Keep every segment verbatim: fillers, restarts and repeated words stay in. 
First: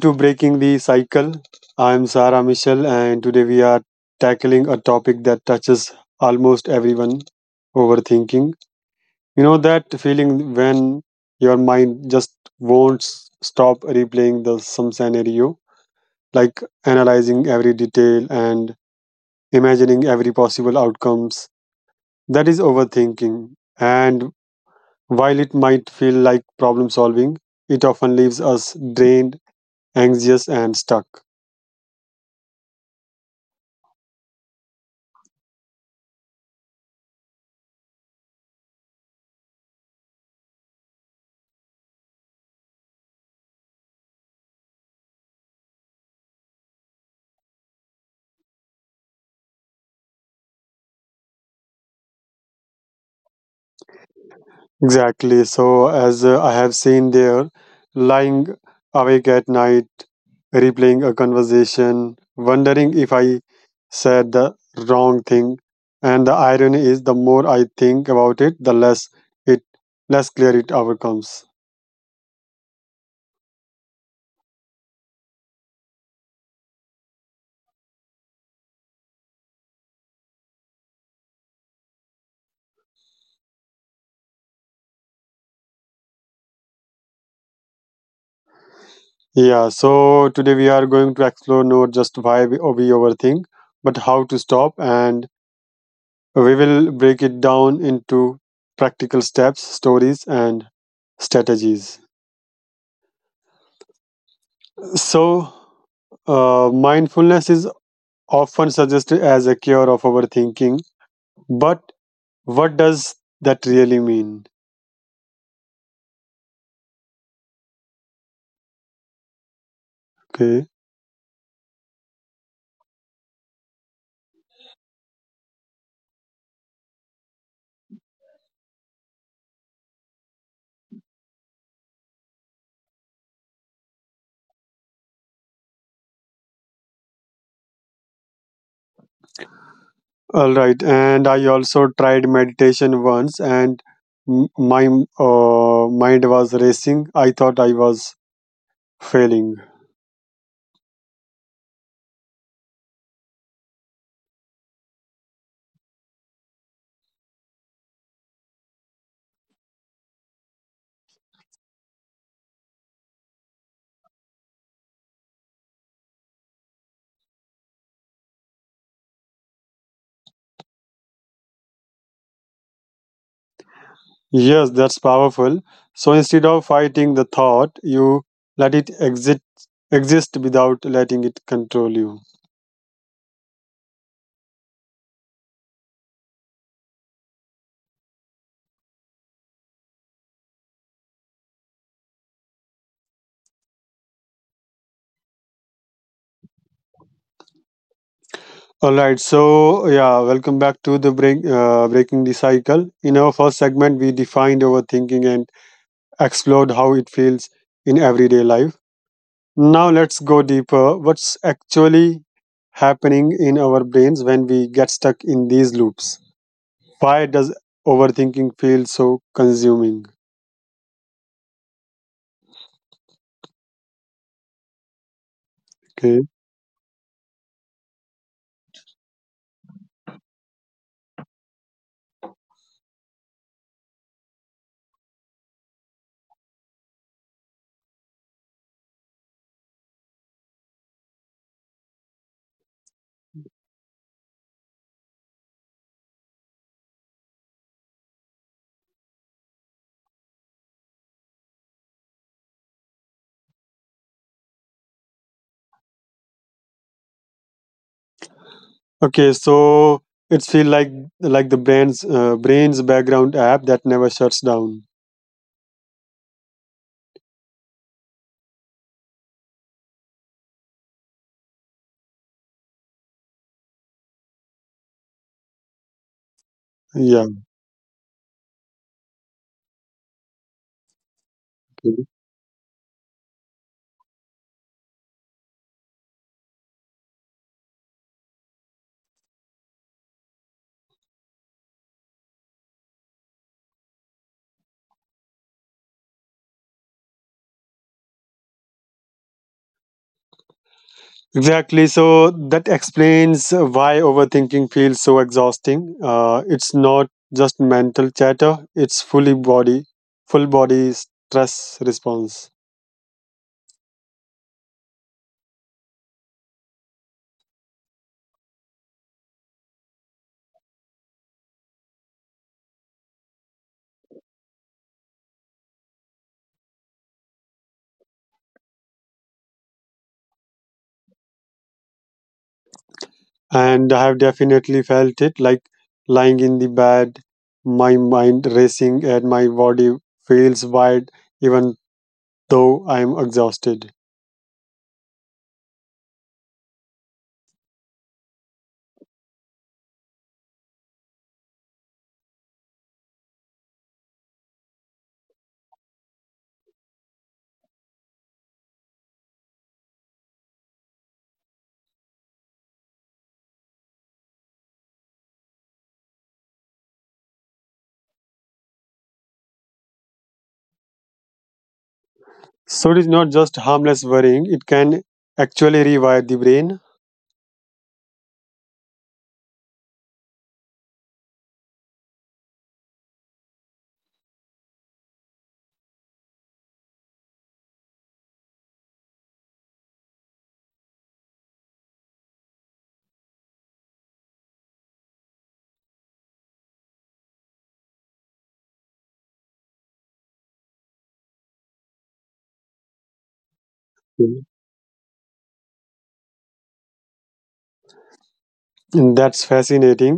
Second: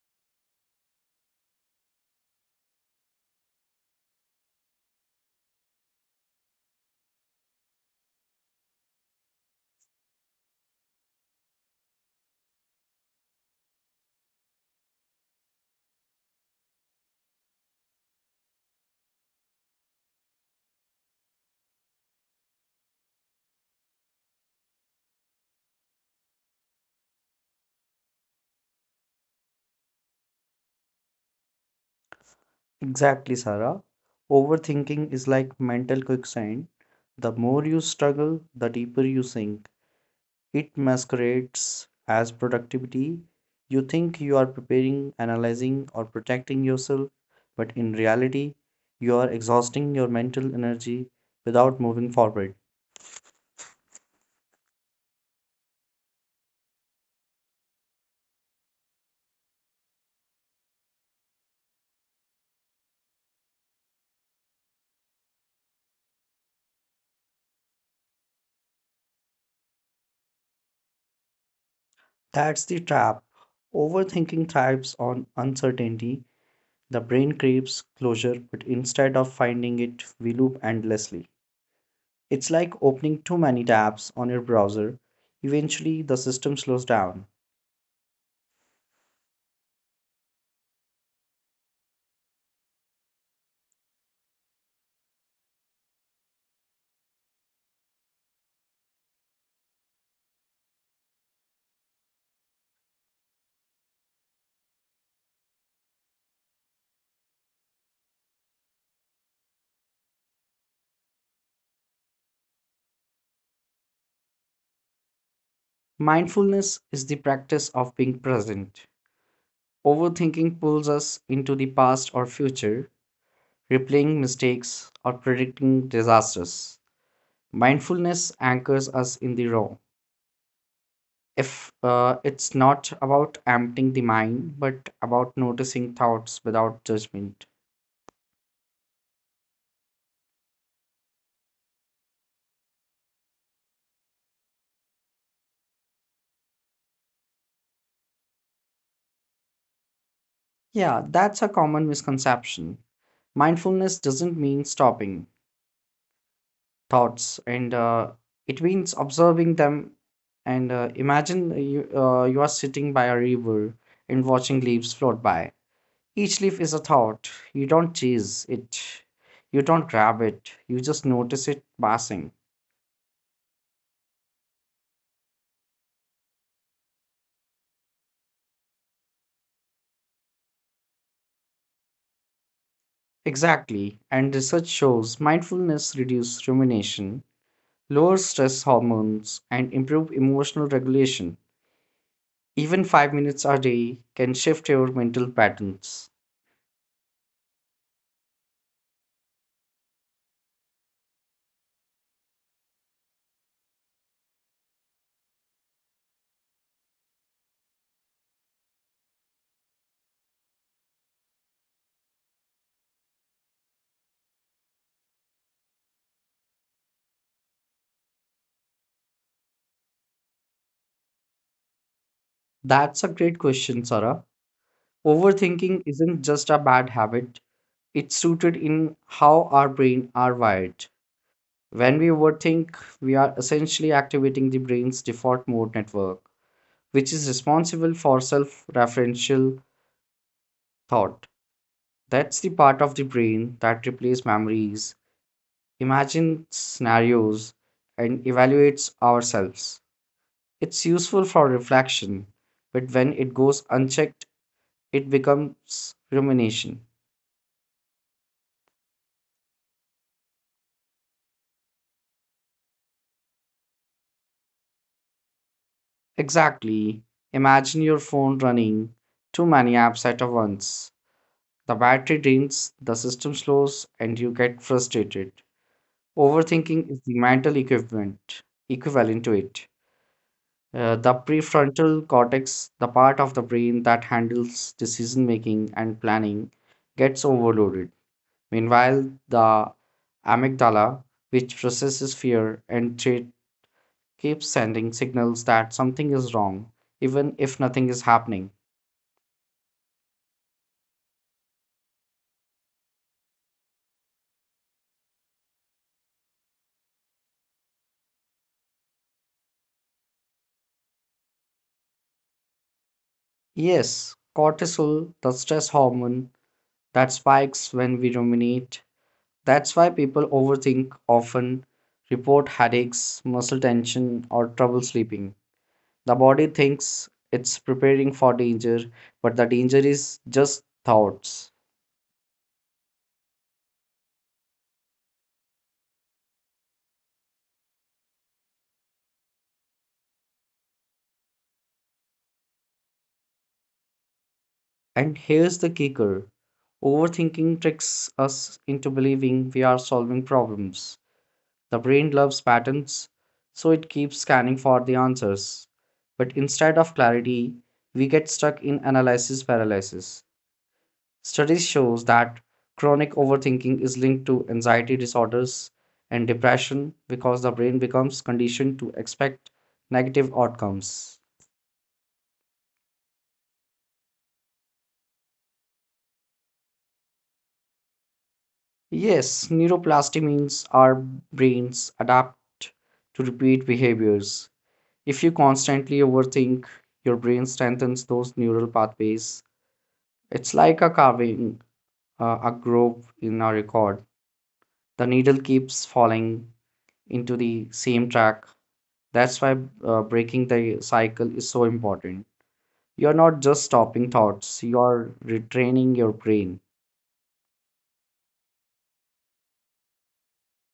to Breaking the Cycle. I'm Sarah Michelle, and today we are tackling a topic that touches almost everyone. Overthinking. You know that feeling when your mind just won't s- stop replaying the some scenario, like analyzing every detail and imagining every possible outcomes. That is overthinking. And while it might feel like problem solving, it often leaves us drained, anxious, and stuck. Exactly, Sarah. Overthinking is like mental quicksand. The more you struggle, the deeper you sink. It masquerades as productivity. You think you are preparing, analyzing, or protecting yourself, but in reality, you are exhausting your mental energy without moving forward. Exactly. So, as uh, I have seen there, lying awake at night, replaying a conversation, wondering if I said the wrong thing. And the irony is, the more I think about it, the less it, less clear it overcomes. That's the trap. Overthinking thrives on uncertainty. The brain craves closure, but instead of finding it, we loop endlessly. It's like opening too many tabs on your browser. Eventually, the system slows down. Yeah. So today we are going to explore not just why we, we overthink, but how to stop, and we will break it down into practical steps, stories, and strategies. So, Uh, mindfulness is often suggested as a cure of overthinking, but what does that really mean? Mindfulness is the practice of being present. Overthinking pulls Okay, us into the past or future, replaying mistakes or predicting disasters. Mindfulness anchors us in the raw. If uh, It's not about emptying the mind, but about noticing thoughts without judgment. all right. And I also tried meditation once, and m- my uh, mind was racing. I thought I was failing. Yeah, that's a common misconception. Mindfulness doesn't mean stopping thoughts, and uh, it means observing them and uh, imagine you, uh, you are sitting by a river and watching leaves float by. Each leaf is a thought. You don't chase it, you don't grab it, you just notice it passing. Yes, that's powerful. So instead of fighting the thought, you let it exit exist without letting it control you. Exactly. And research shows mindfulness reduces rumination, lowers stress hormones, and improve emotional regulation. Even five minutes a day can shift your mental patterns. All right, so yeah, welcome back to the break, uh, breaking the cycle. In our first segment, we defined overthinking and explored how it feels in everyday life. Now let's go deeper. What's actually happening in our brains when we get stuck in these loops? Why does overthinking feel so consuming? That's a great question, Sarah. Overthinking isn't just a bad Okay, habit, it's rooted in how our brain are wired. When we overthink, we are essentially activating the brain's default mode network, which is responsible for self referential thought. That's the part of the brain that replays memories, imagines scenarios, and evaluates ourselves. It's useful for reflection, but when it goes unchecked, it becomes rumination. okay, so it's feel like like the brain's uh, brain's background app that never shuts down. Exactly. Imagine your phone running too many apps at once. The battery drains, the system slows, and you get frustrated. Overthinking is the mental Yeah. equivalent equivalent to it. Uh, the prefrontal cortex, the part of the brain that handles decision making and planning, gets overloaded. Meanwhile, the amygdala, which processes fear and threat, keeps sending signals that something is wrong, even if nothing is happening. Exactly. So that explains why overthinking feels so exhausting. Uh, it's not just mental chatter; it's fully body, full body stress response. Yes, cortisol, the stress hormone that spikes when we ruminate. That's why people overthink often, report headaches, muscle tension, or trouble sleeping. The body thinks it's preparing for danger, but the danger is just thoughts. And I have definitely felt it, like lying in the bed, my mind racing and my body feels wide, even though I'm exhausted. And here's the kicker: overthinking tricks us into believing we are solving problems. The brain loves patterns, so it keeps scanning for the answers. But instead of clarity, we get stuck in analysis paralysis. Studies shows that chronic overthinking is linked to anxiety disorders and depression because the brain becomes conditioned to expect negative outcomes. So it is not just harmless worrying; it can actually rewire the brain. Yes, neuroplasty means our brains adapt to repeat behaviors. If you constantly overthink, your brain strengthens those neural pathways. It's like a carving uh, a groove in a record. The needle keeps falling into the same track. That's why uh, breaking the cycle is so important. You're not just stopping thoughts, you're retraining your brain. Mm, that's fascinating.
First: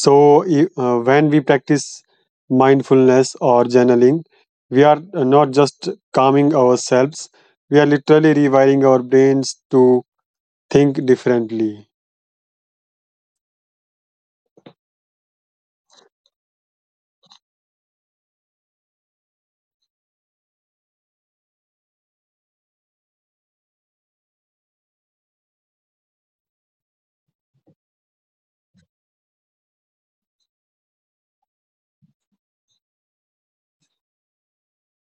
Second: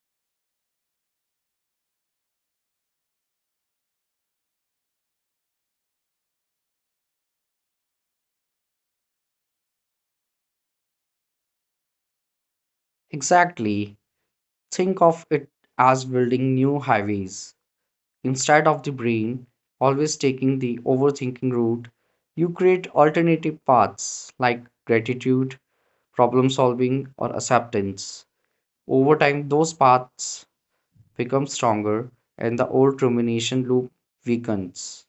So, i- uh, when we practice mindfulness or journaling, we are uh, not just calming ourselves, we are literally rewiring our brains to think differently. Exactly. Think of it as building new highways. Instead of the brain always taking the overthinking route, you create alternative paths like gratitude, problem solving, or acceptance. Over time, those paths become stronger and the old rumination loop weakens.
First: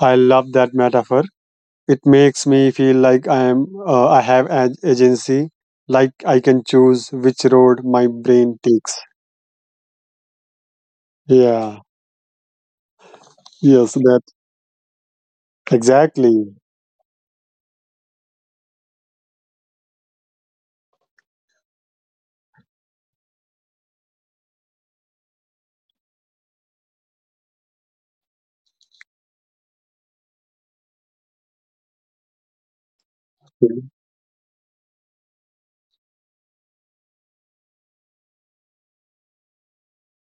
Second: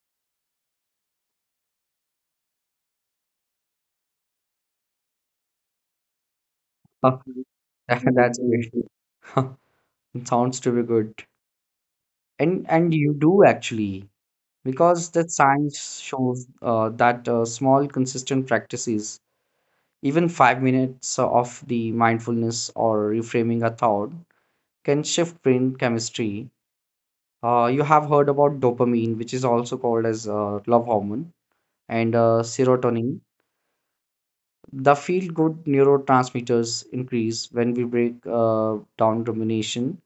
I love that metaphor. It makes me feel like I am uh, I have an agency, like I can choose Huh. which road my That's brain great. takes. It sounds to be good. Yeah. And and you do Yes, that actually, because the science exactly. shows uh, that uh, small consistent practices, even five minutes of the mindfulness or reframing a thought, can shift brain chemistry. Uh, you have heard about dopamine, which is also called as uh, love hormone, and uh, serotonin, the feel good neurotransmitters increase when we break uh, down rumination.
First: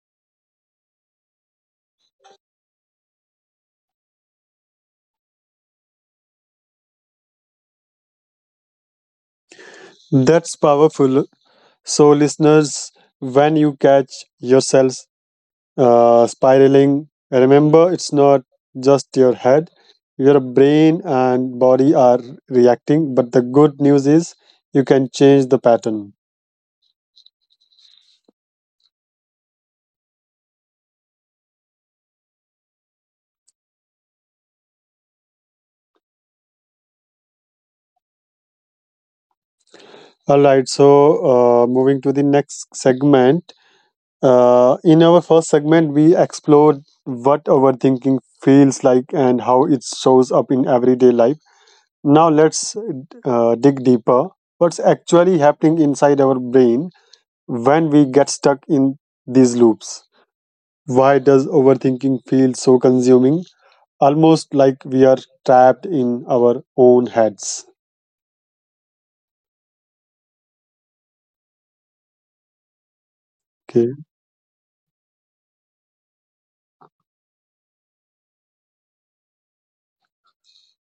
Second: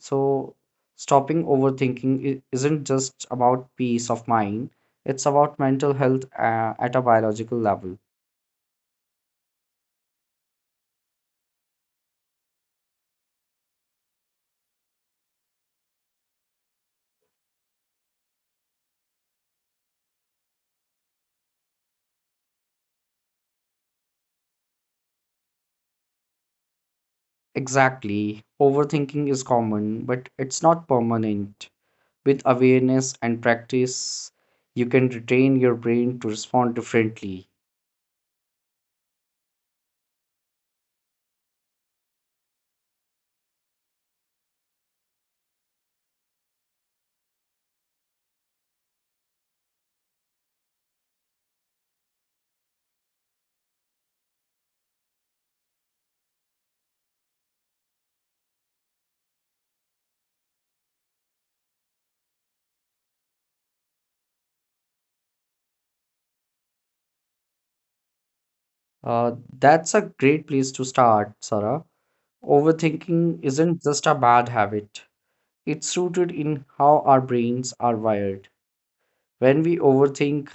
So, stopping overthinking i- isn't just about peace of mind, it's about mental health uh, at a biological level. That's powerful. So, listeners, when you catch yourselves uh, spiraling, remember it's not just your head, your brain and body are reacting. But the good news is you can change the pattern. Exactly. Overthinking is common, but it's not permanent. With awareness and practice, you can retrain your brain to respond differently. All right, so uh, moving to the next segment. Uh, in our first segment, we explored what overthinking feels like and how it shows up in everyday life. Now, let's uh, dig deeper. What's actually happening inside our brain when we get stuck in these loops? Why does overthinking feel so consuming? Almost like we are trapped in our own heads. Uh, that's a great place to start, Sarah. Overthinking Okay. isn't just a bad habit. It's rooted in how our brains are wired. When we overthink,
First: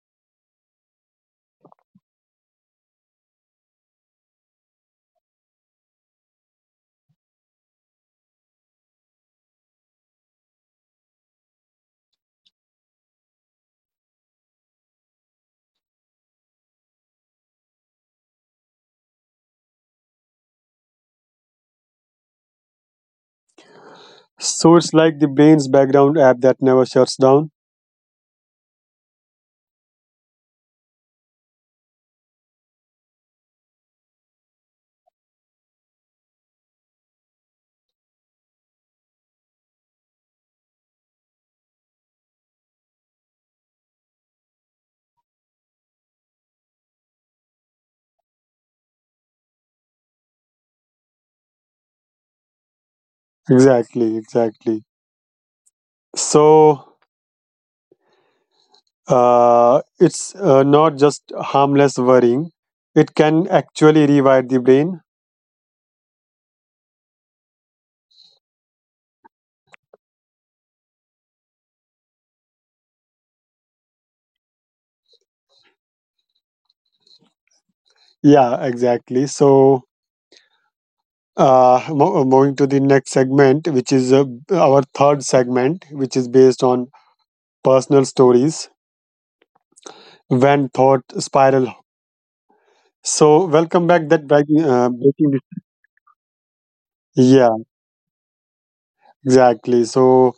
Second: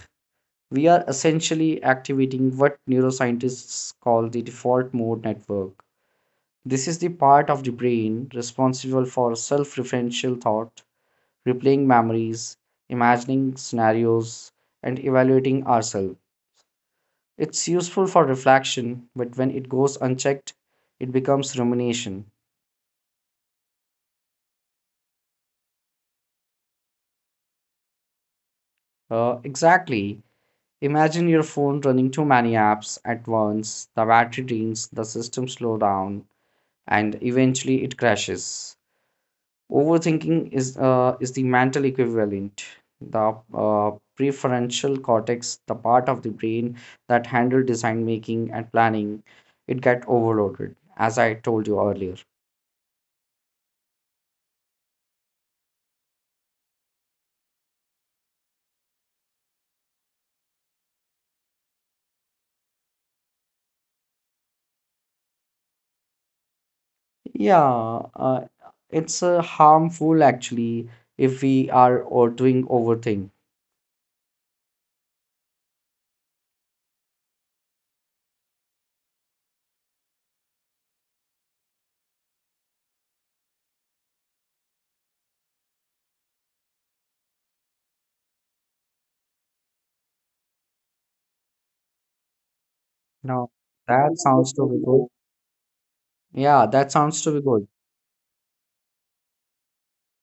we are essentially activating what neuroscientists call the default mode network. This is the part of the brain responsible for self referential thought, replaying memories, imagining scenarios, and evaluating ourselves. It's useful for reflection, but when it goes unchecked, it becomes rumination. So it's like the brain's background app that never shuts down. Uh, exactly. Imagine your phone running too many apps at once, the battery drains, the system slows down, and eventually it crashes. Overthinking is, uh, is the mental equivalent. The uh, prefrontal cortex, the part of the brain that handles design making and planning, it get overloaded, as I told you earlier. Exactly, exactly. So uh, it's uh, not just harmless worrying, it can actually rewire the brain. Yeah, uh, it's uh, harmful actually if we are or doing overthink. Yeah, exactly. So uh, mo- uh, moving to the next segment, which is uh, our third segment, which is based on personal stories when thought spiral. So Now welcome back. that That sounds breaking, to be uh, good. breaking. Yeah, that the- sounds to Yeah, be good. exactly. So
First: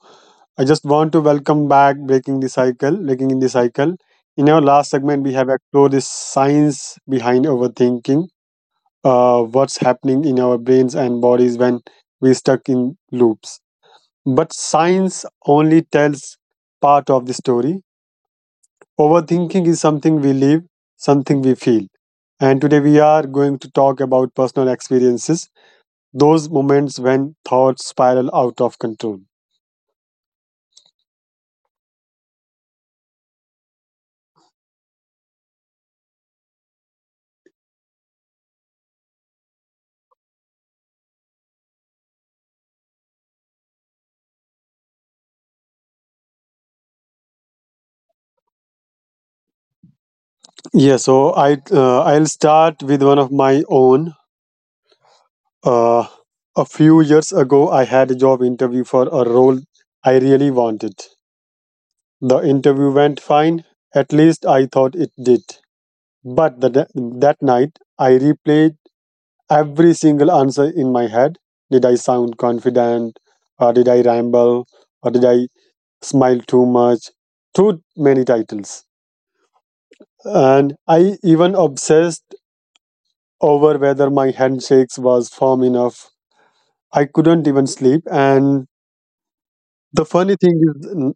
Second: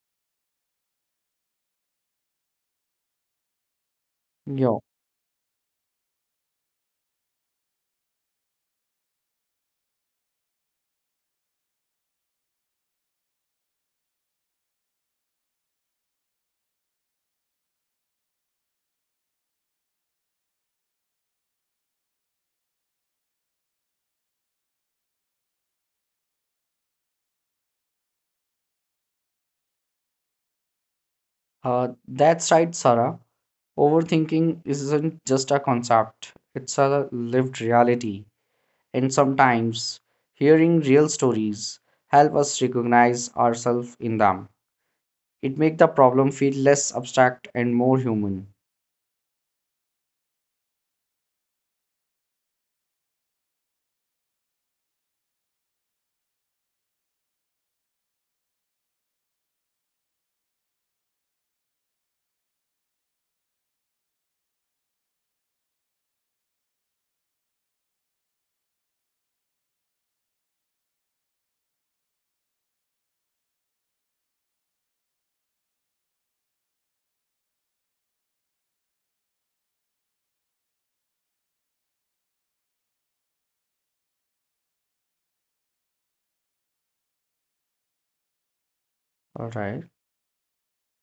I just want to welcome back breaking the cycle, breaking in the cycle. In our Yo, last segment, we have explored the science behind overthinking, uh, what's happening in our brains and bodies when we stuck in loops. But science only tells part of the story. Overthinking is something we live, something we feel. And today we are going to talk about personal experiences, those moments when thoughts spiral out of control. uh, that's right, Sarah. Overthinking isn't just a concept, it's a lived reality. And sometimes hearing real stories help us recognize ourselves in them. It makes the problem feel less abstract and more human. Yeah, so I uh, I'll start with one of my own. Uh, a few years ago, I had a job interview for a role I really wanted. The interview went fine. At least I thought it did. But the, that night, I replayed every single answer in my head. Did I sound confident? Or did I ramble? Or did I smile too much? Too many titles. And I even obsessed over whether my handshakes was firm enough. I couldn't even sleep. And All right. the funny thing is, n-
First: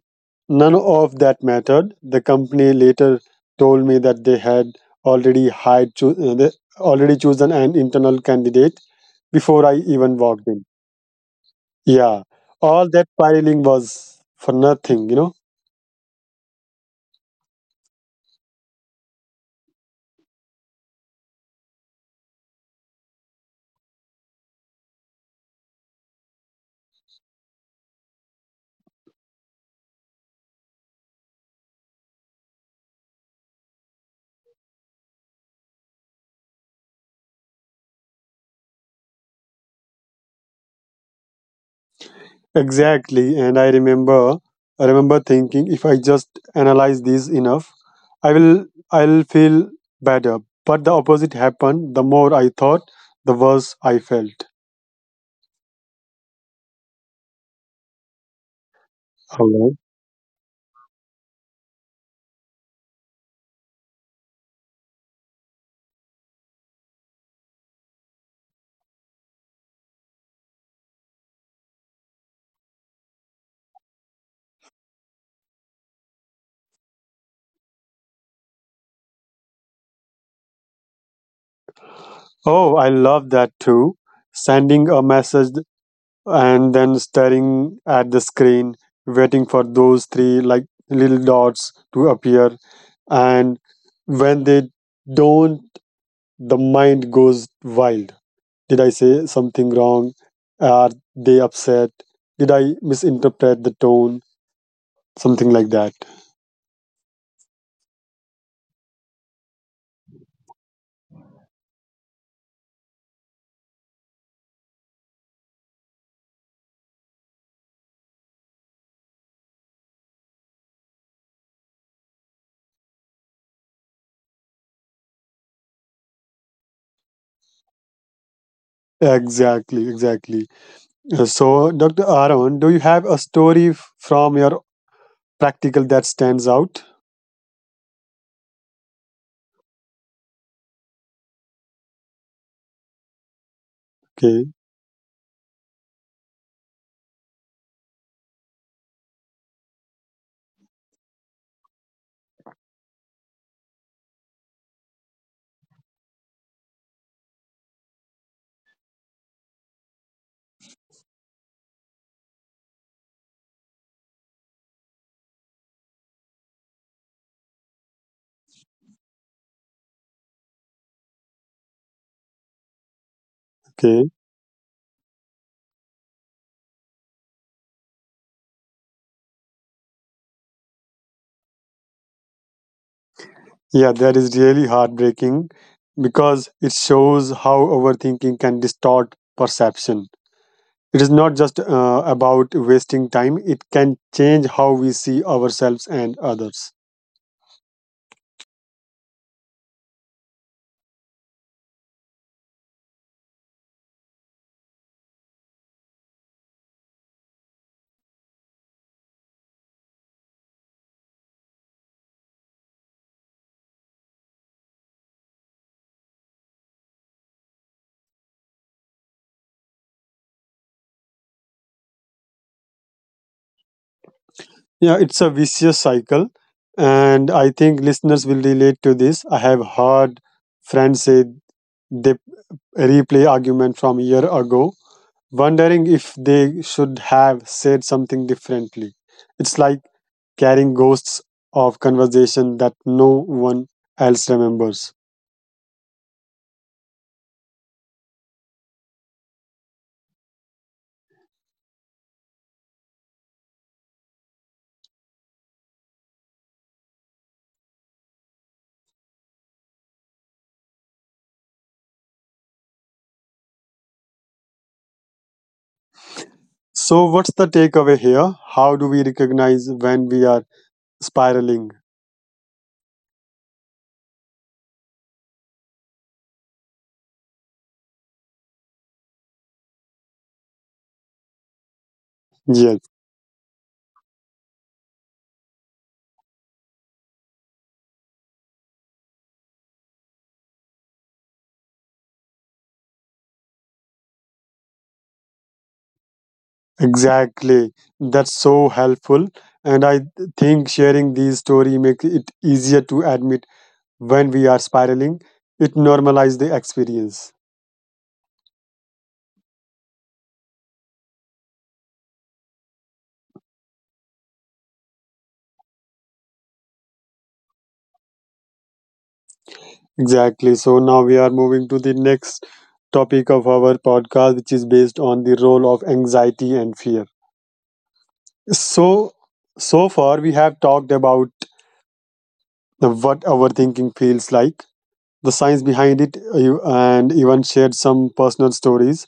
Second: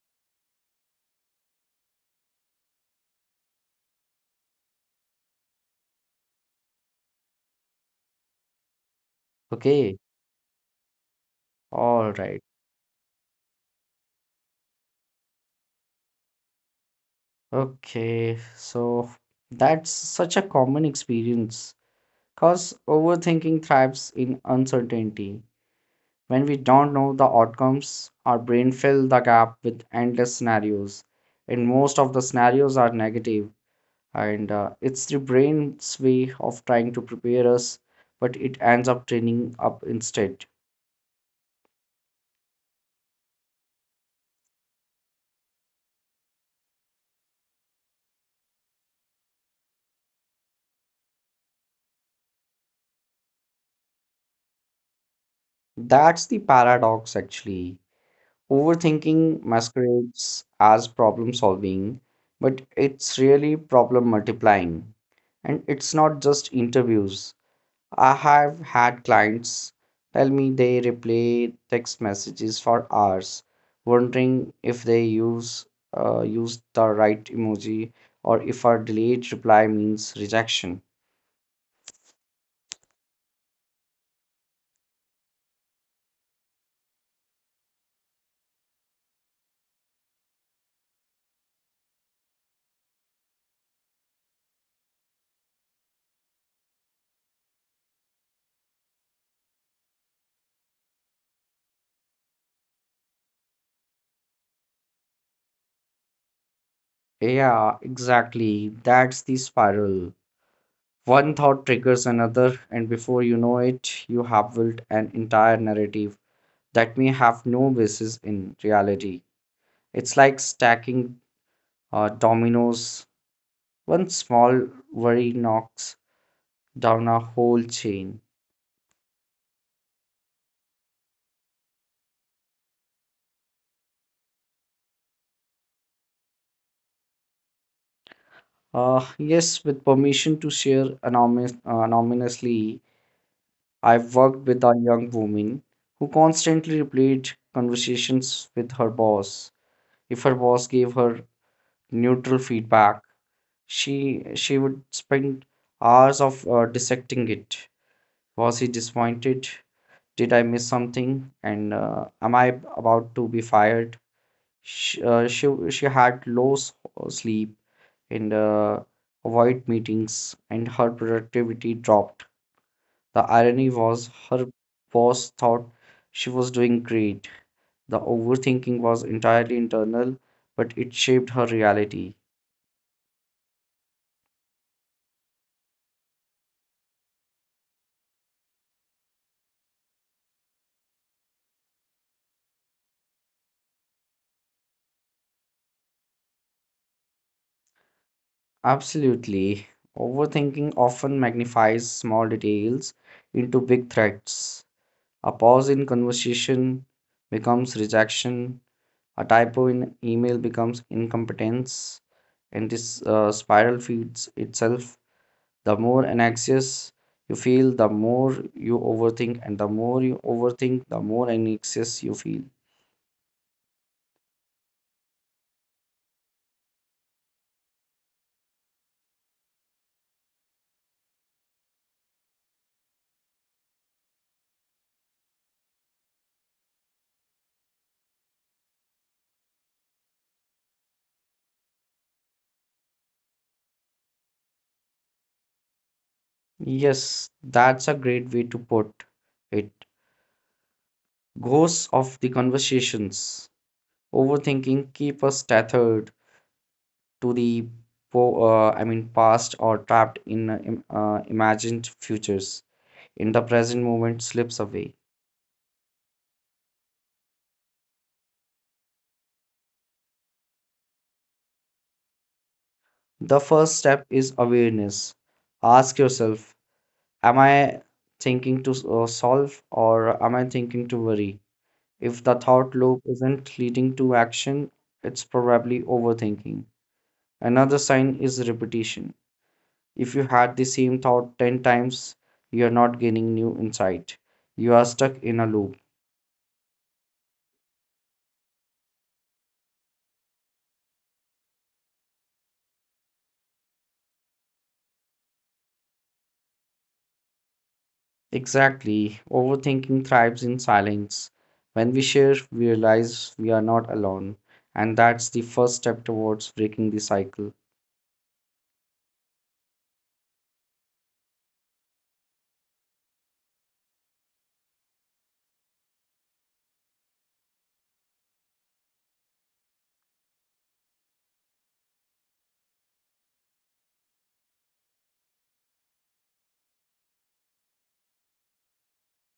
none of that mattered. The company later told me that they had already hired, cho- uh, they already chosen an internal candidate before I Okay. even walked in. All Yeah, right. all that piling was for nothing, you know. Okay. So that's such a common experience because overthinking thrives in uncertainty. When we don't know the outcomes, our brain fills the gap with endless scenarios. And most of the scenarios are negative, negative. And uh, it's the brain's way of trying to prepare us, but it ends up training up instead. Exactly, and I remember, I remember thinking if I just analyze these enough, I will, I'll feel better. But the opposite happened. The more I thought, the worse I felt. That's the paradox, actually. Overthinking masquerades as problem solving, but it's really problem multiplying. And it's not just interviews, I have had clients tell me they replay text messages for hours, wondering if they use uh, used the right emoji or if a delayed reply means rejection. Oh, I love that too. Sending a message and then staring at the screen, waiting for those three like little dots to appear. And when they don't, the mind goes wild. Did I say something wrong? Are they upset? Did I misinterpret the tone? Something like that. Yeah, exactly. That's the spiral. One thought triggers another, and before you know it, you have built an entire narrative that may have no basis in reality. It's like stacking uh, dominoes. One small worry knocks down a whole chain. Exactly, exactly. Uh, So, doctor Aaron, do you have a story f- from your practical that stands out? Uh, yes, with permission to share anonymous, uh, anonymously, I've worked Okay. with a young woman who constantly replayed conversations with her boss. If her boss gave her neutral feedback, she she would spend hours of uh, dissecting it. Was he disappointed? Did I miss something? And uh, am I about to be fired? She, uh, she, she had low s- sleep in the avoid meetings and her productivity dropped. The irony was Okay. her boss thought she was doing great. The overthinking was entirely internal, but it shaped her reality. Yeah, that is really heartbreaking because it shows how overthinking can distort perception. It is not just uh, about wasting time, it can change how we see ourselves and others. Absolutely. Overthinking often magnifies small details into big threats. A pause in conversation becomes rejection, a typo in email becomes incompetence, and this uh, spiral feeds itself. The more anxious you feel, the more you overthink, and the more you overthink, the more anxious you feel. Yeah, it's a vicious cycle. And I think listeners will relate to this. I have heard friends say they replay argument from a year ago wondering if they should have said something differently. It's like carrying ghosts of conversation that no one else remembers. Yes, that's a great way to put it. Ghosts of the conversations. Overthinking keep us tethered to the po- uh, I mean past or trapped in uh, im- uh, imagined futures. In the present moment slips away. So, what's the takeaway here? How do we recognize when we are spiraling? The first step is awareness. Ask yourself: Am I thinking to s- uh, solve or am I thinking to worry? If the thought Yes, loop isn't leading to action, it's probably overthinking. Another sign is repetition. If you had the same thought ten times, you're not gaining new insight. You are stuck in a loop. exactly. That's so helpful. And I think sharing these story makes it easier to admit when we are spiraling. It normalizes the experience. Exactly. Overthinking thrives in silence. When we share, we realize we are not alone. And that's the first step towards breaking the cycle. Exactly. So now we are moving to the next topic of our podcast, which is based on the role of anxiety and fear. So, so far we have talked about the, what overthinking feels like, the science behind it, uh, you- and even shared some personal stories.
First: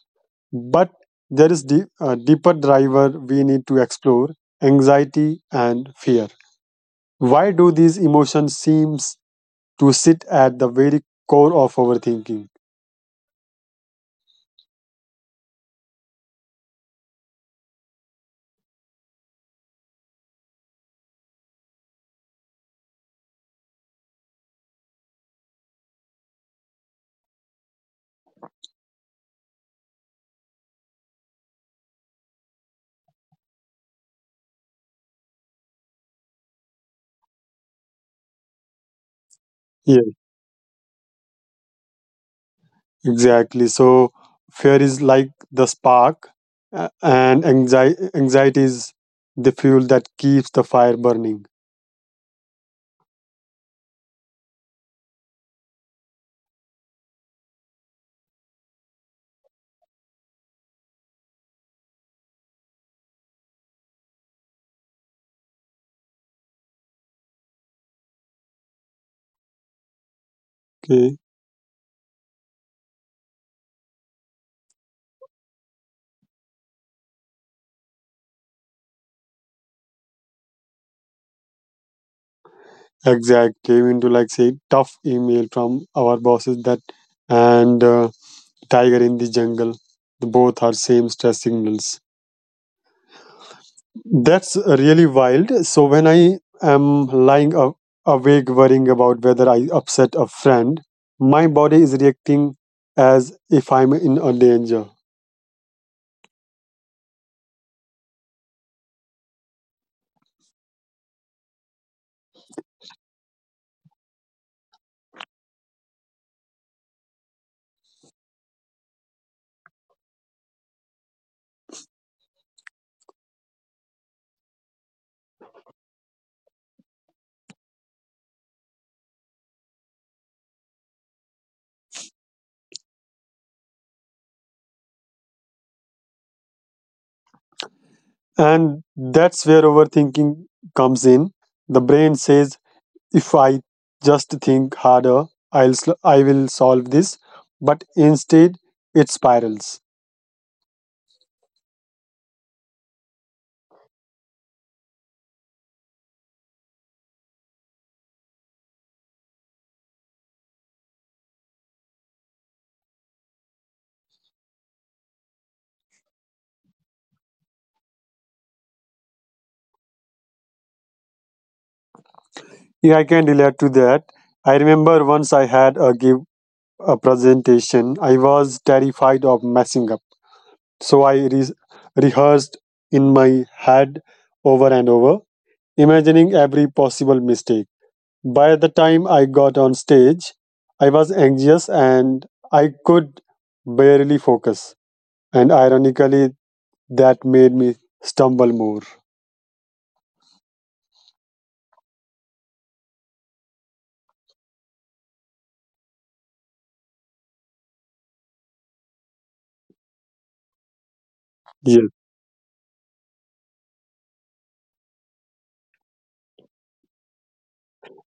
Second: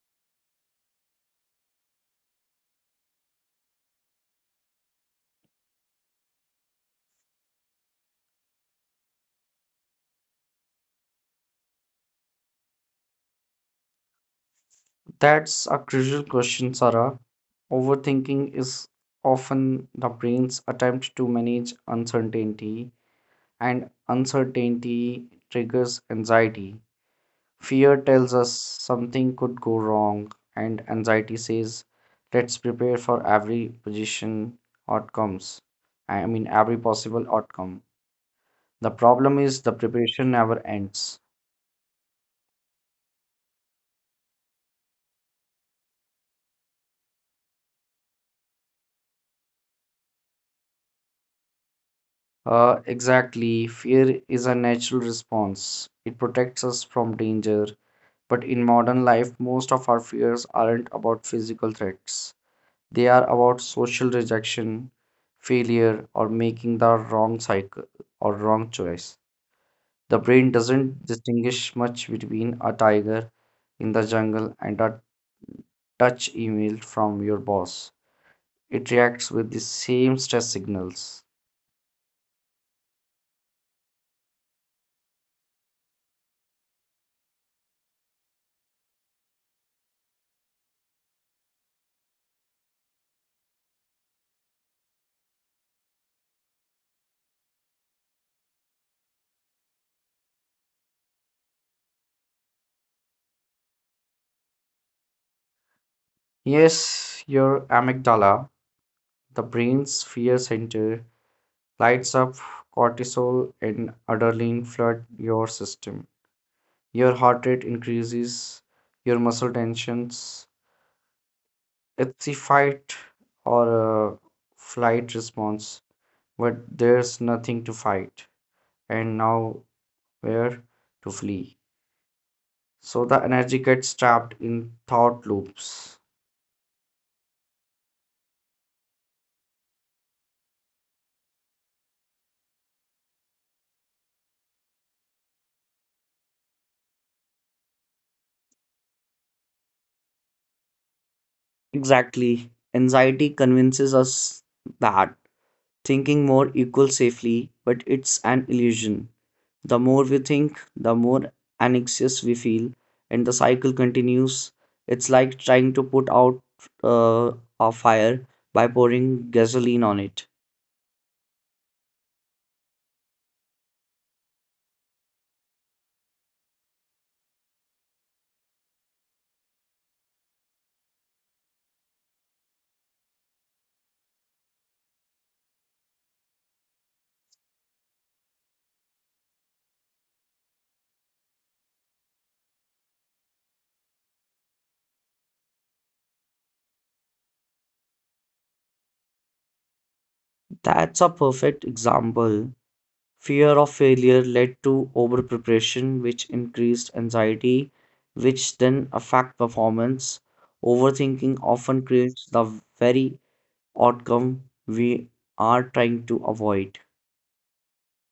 But there is deep, a deeper driver we need to explore: anxiety and fear. Why do these emotions seem to sit at the very core of overthinking? That's a crucial question, Sarah. Overthinking is often the brain's attempt to manage uncertainty, and uncertainty triggers anxiety. Fear tells us something could go wrong, and anxiety says, let's prepare for every position outcomes. I mean, every possible outcome. The problem is the preparation never ends. Exactly. So fear is like the spark, uh, and anxiety, anxiety is the fuel that keeps the fire burning. Uh, exactly. Fear is a natural response. It protects us from danger. But in modern life, most of our fears aren't about physical threats. They are about social rejection, failure, or making the wrong cycle or wrong choice. The brain Okay. doesn't distinguish much between a tiger in the jungle and a touch email from your boss. It reacts with the same stress signals. Exactly. Even to like say tough email from our bosses that and uh, tiger in the jungle. Both are same stress signals. That's really wild. So when I am lying a- awake worrying about whether I upset a friend, my body is reacting as if I'm in a danger. Yes, your amygdala, the brain's fear center, lights up. Cortisol and adrenaline flood your system. Your heart rate increases, your muscle tensions. It's a fight or a flight response, but there's nothing to fight and now where to flee. So the energy gets trapped in thought loops. And that's where overthinking comes in. The brain says, if I just think harder, I'll sl- I will solve this. But instead, it spirals. Exactly. Anxiety convinces us that thinking more equals safely, but it's an illusion. The more we think, the more anxious we feel, and the cycle continues. It's like trying to put out uh, a fire by pouring gasoline on it. Yeah, I can relate to that. I remember once I had a give a presentation. I was terrified of messing up, so I re- rehearsed in my head over and over, imagining every possible mistake. By the time I got on stage, I was anxious and I could barely focus. And ironically, that made me stumble more. That's a perfect example. Fear of failure led to overpreparation, which increased anxiety, which then affect performance. Overthinking often Yes, creates the very outcome we are trying to avoid.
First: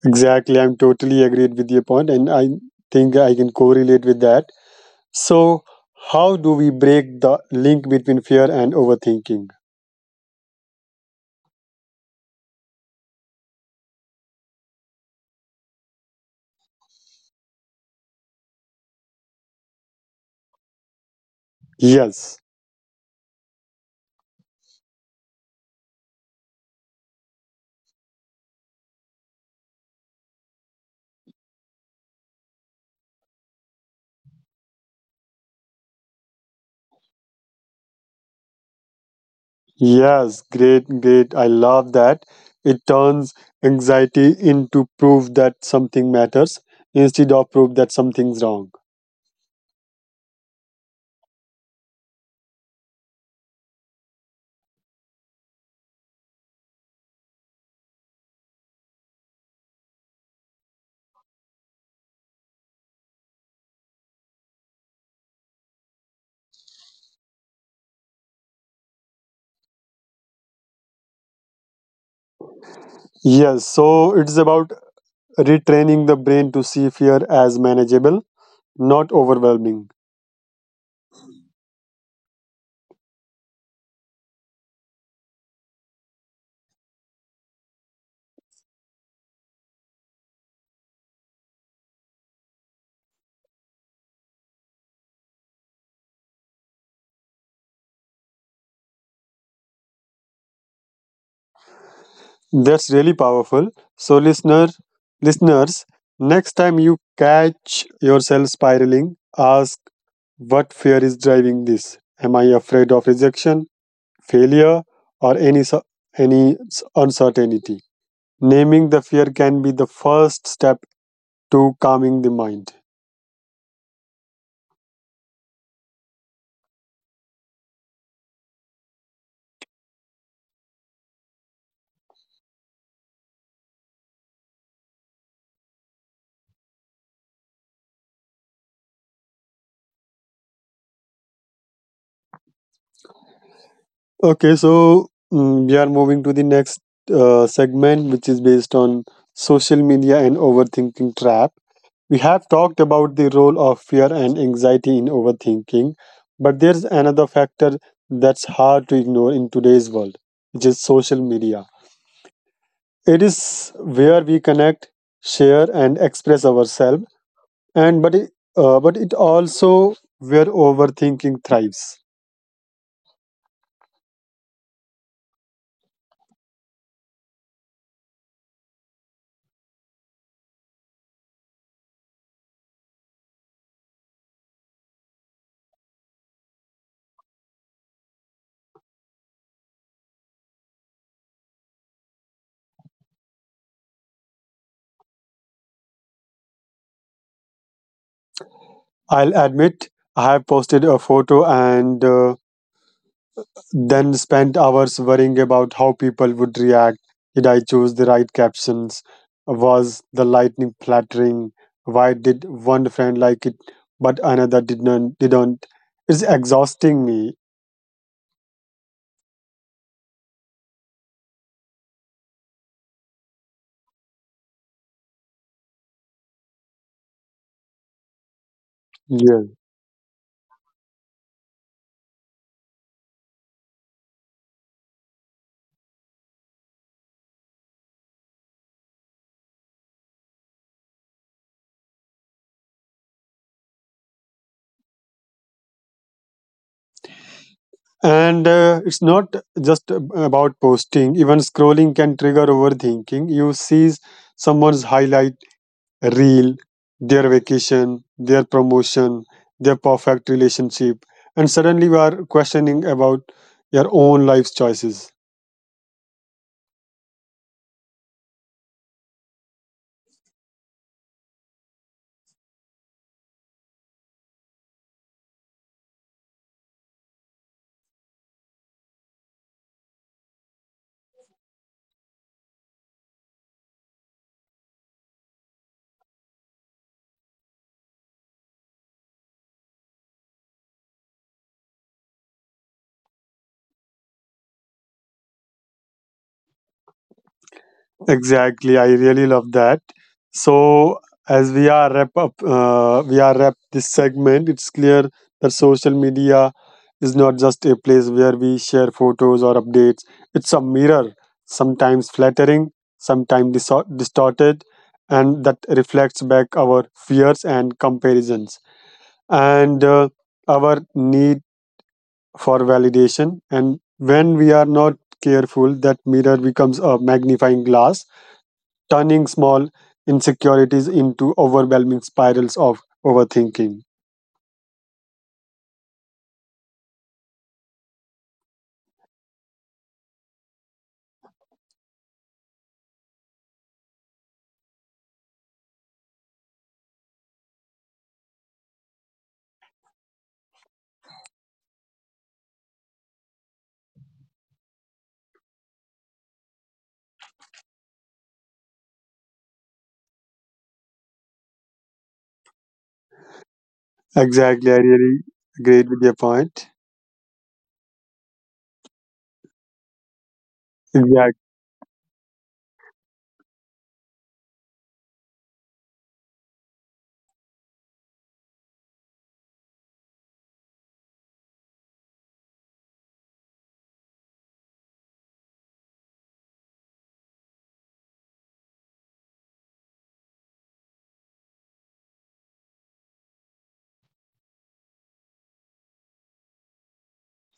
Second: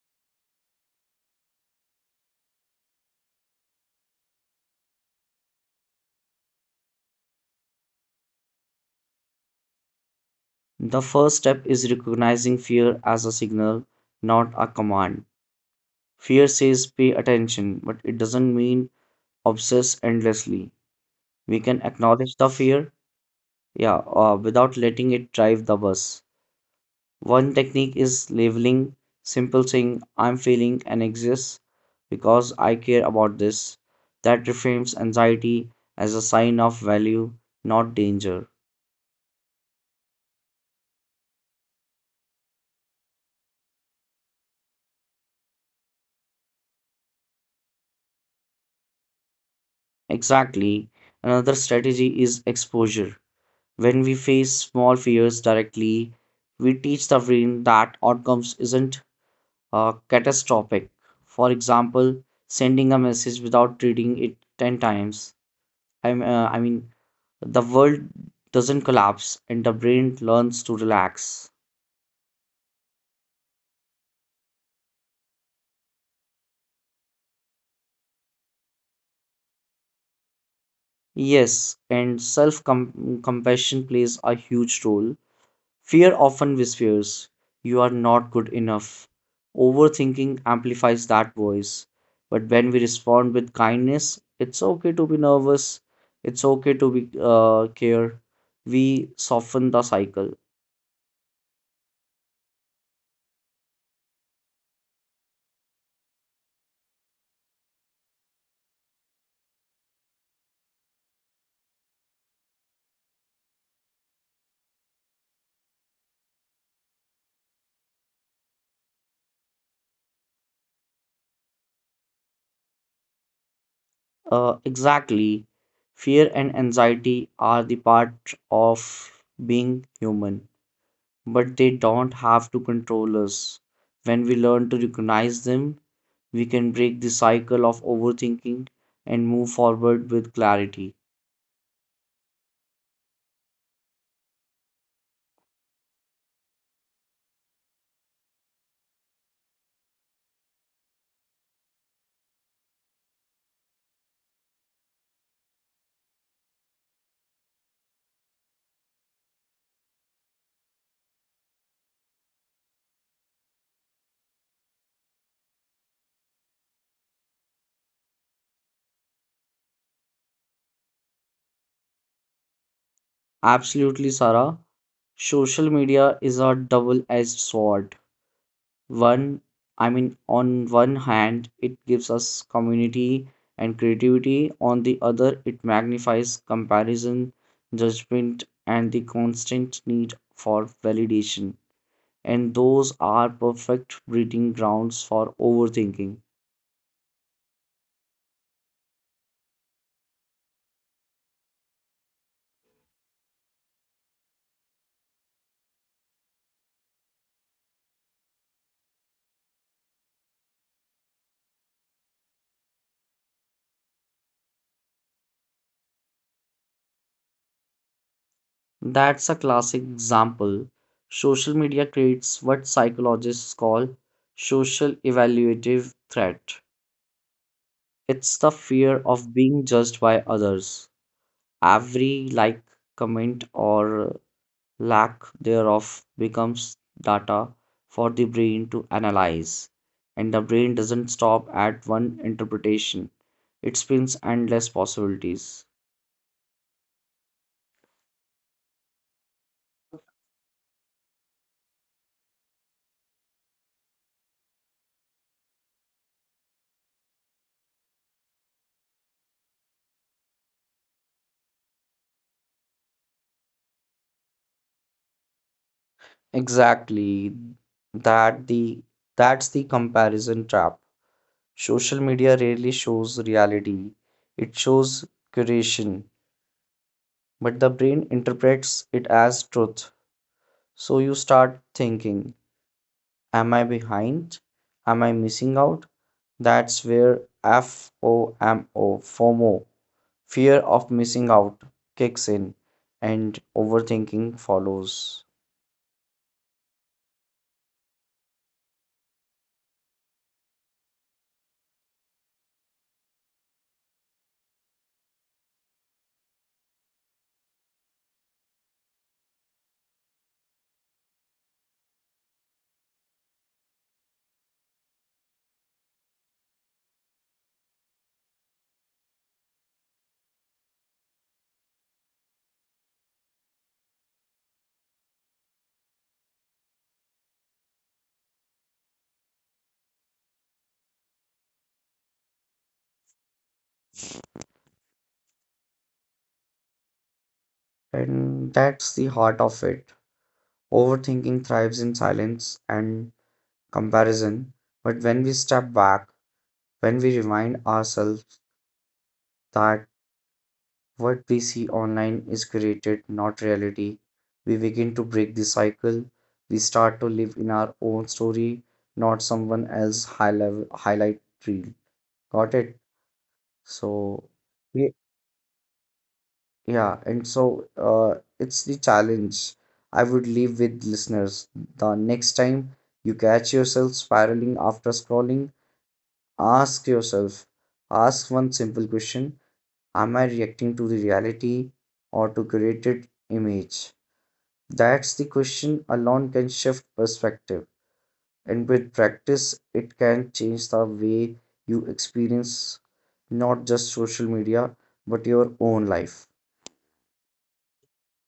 exactly. I'm totally agreed with your point, and I think I can correlate with that. So, how do we break the link between fear and overthinking? The first step is recognizing fear as a signal, not a command. Fear says pay attention, but it doesn't mean obsess endlessly. We can Yes. acknowledge the fear, yeah, uh, without letting it drive the bus. One technique is labeling, simple saying, I'm feeling and exist because I care about this. That reframes anxiety as a sign of value, not danger. Yes, great, great. I love that. It turns anxiety into proof that something matters instead of proof that something's wrong. Exactly. Another strategy is exposure. When we face small fears directly, we teach the brain that outcomes isn't uh, catastrophic. For example, sending a message without reading it ten times. I'm, uh, I mean, the world doesn't collapse and the brain learns to relax. Yes, so it's about retraining the brain to see fear as manageable, not overwhelming. Yes, and self compassion plays a huge role. Fear often whispers, you are not good enough. Overthinking amplifies that voice. But when we respond with kindness, it's okay to be nervous, it's okay to be uh, care. We soften the cycle. That's really powerful. So listener, listeners, next time you catch yourself spiraling, ask what fear is driving this? Am I afraid of rejection? Failure, or any, su- any s- uncertainty. Naming the fear can be the first step to calming the mind. Uh, exactly. Fear and anxiety are the part of being human, but they don't have to control us. When we learn to recognize them, we can break the cycle of overthinking and move forward with clarity. Okay, so mm, we are moving to the next uh, segment, which is based on social media and overthinking trap. We have talked about the role of fear and anxiety in overthinking, but there's another factor that's hard to ignore in today's world, which is social media. It is where we connect, share, and express ourselves. and but it, uh, but it also where overthinking thrives. Absolutely, Sarah. Social media is a double edged sword. One, I mean, on one hand, it gives us community and creativity, on the other, it magnifies comparison, judgment, and the constant need for validation. And those are perfect breeding grounds for overthinking. I'll admit I have posted a photo and uh, then spent hours worrying about how people would react. Did I choose the right captions? Was the lightning flattering? Why did one friend like it but another did not didn't? It's exhausting me. That's a classic example. Social media creates what psychologists call social evaluative threat. It's the fear Yes. of being judged by others. Every like, comment, or lack thereof becomes data for the brain to analyze. And the brain doesn't stop at one interpretation, it spins endless possibilities. And uh, it's not just ab- about posting. Even scrolling can trigger overthinking. You see someone's highlight reel, their vacation, their promotion, their perfect relationship, and suddenly you are questioning about your own life's choices. Exactly. That the that's the comparison trap. Social media rarely shows reality, it shows curation, but the brain interprets it as truth. So you start thinking, am I behind? Am I missing out? That's where F O M O, F O M O, fear of missing out, kicks in and overthinking follows. Exactly, I really love that. So, as we are wrap up, uh, we are wrap this segment. It's clear that social media is not just a place where we share photos or updates. It's a mirror, sometimes flattering, sometimes diso- distorted, and that reflects back our fears and comparisons. And uh, our need for validation. And when we are not careful, that mirror becomes a magnifying glass, turning small insecurities into overwhelming spirals of overthinking. And that's the heart of it. Overthinking thrives in silence and comparison, but when we step back, when we remind ourselves that what we see online is created, not reality, we begin to break the cycle. We start to live in our own story, not someone else's high level highlight reel. Got it? So, ye- Exactly, I really agreed yeah, with your and so point. uh, it's the challenge I would leave with listeners. The next Exactly. time you catch yourself spiraling after scrolling, ask yourself, ask one simple question: am I reacting to the reality or to curated image? That's the question alone can shift perspective. And with practice, it can change the way you experience not just social media, but your own life.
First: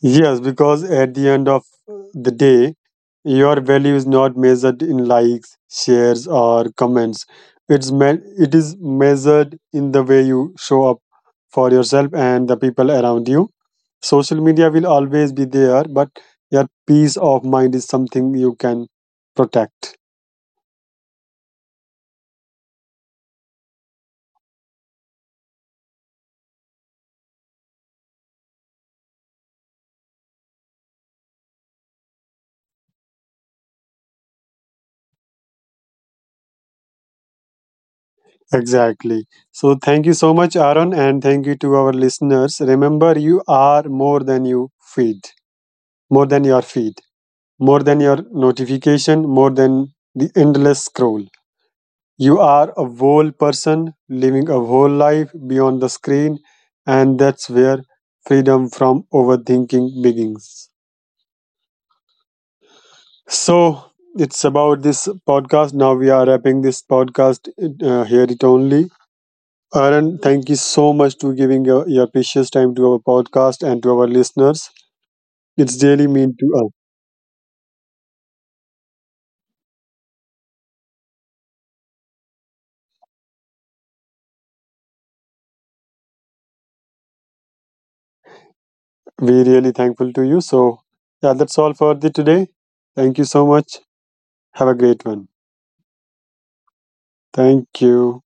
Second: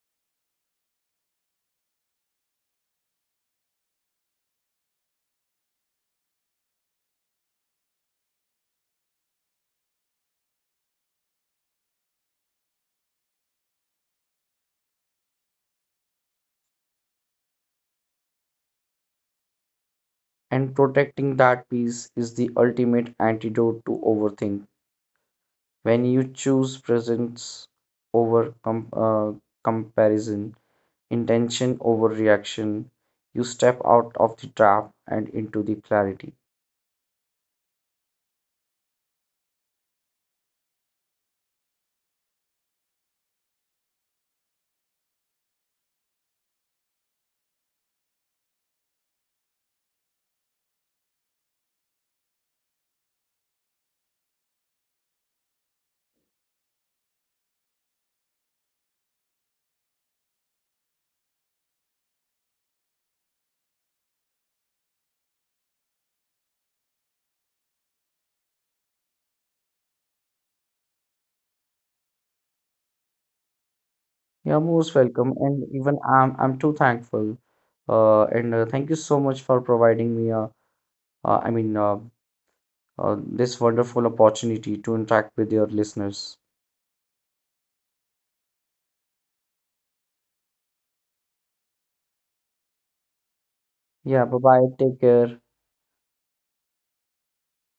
Yes, because at the end of the day, your value is not measured in likes, shares, or comments. It's me- it is measured in the way you show up for yourself and the people around you. Social media will always be there, but your peace of mind is something you can protect. And protecting that peace is the ultimate antidote to overthink. When you choose presence over com- uh, comparison, intention over reaction, you step out of the trap and into the clarity. Exactly. So thank you so much, Aaron, and thank you to our listeners. Remember, you are more than you feed, more than your feed. More than your notification, more than the endless scroll. You are a whole person living a whole life beyond the screen, and that's where freedom from overthinking begins. So, it's about this podcast. Now we are wrapping this podcast. Uh, here it only. Aaron, thank you so much to giving your, your precious time to our podcast and to our listeners. You're most welcome, It's really and mean even to us. I'm I'm too thankful. Uh, and uh, thank you so much for providing me uh, uh, I mean uh, uh, this wonderful opportunity to interact with your listeners. We're really thankful to you. So, yeah, that's all for the today. Thank you so much. Have Yeah, a bye great bye. one. Take care. Thank you.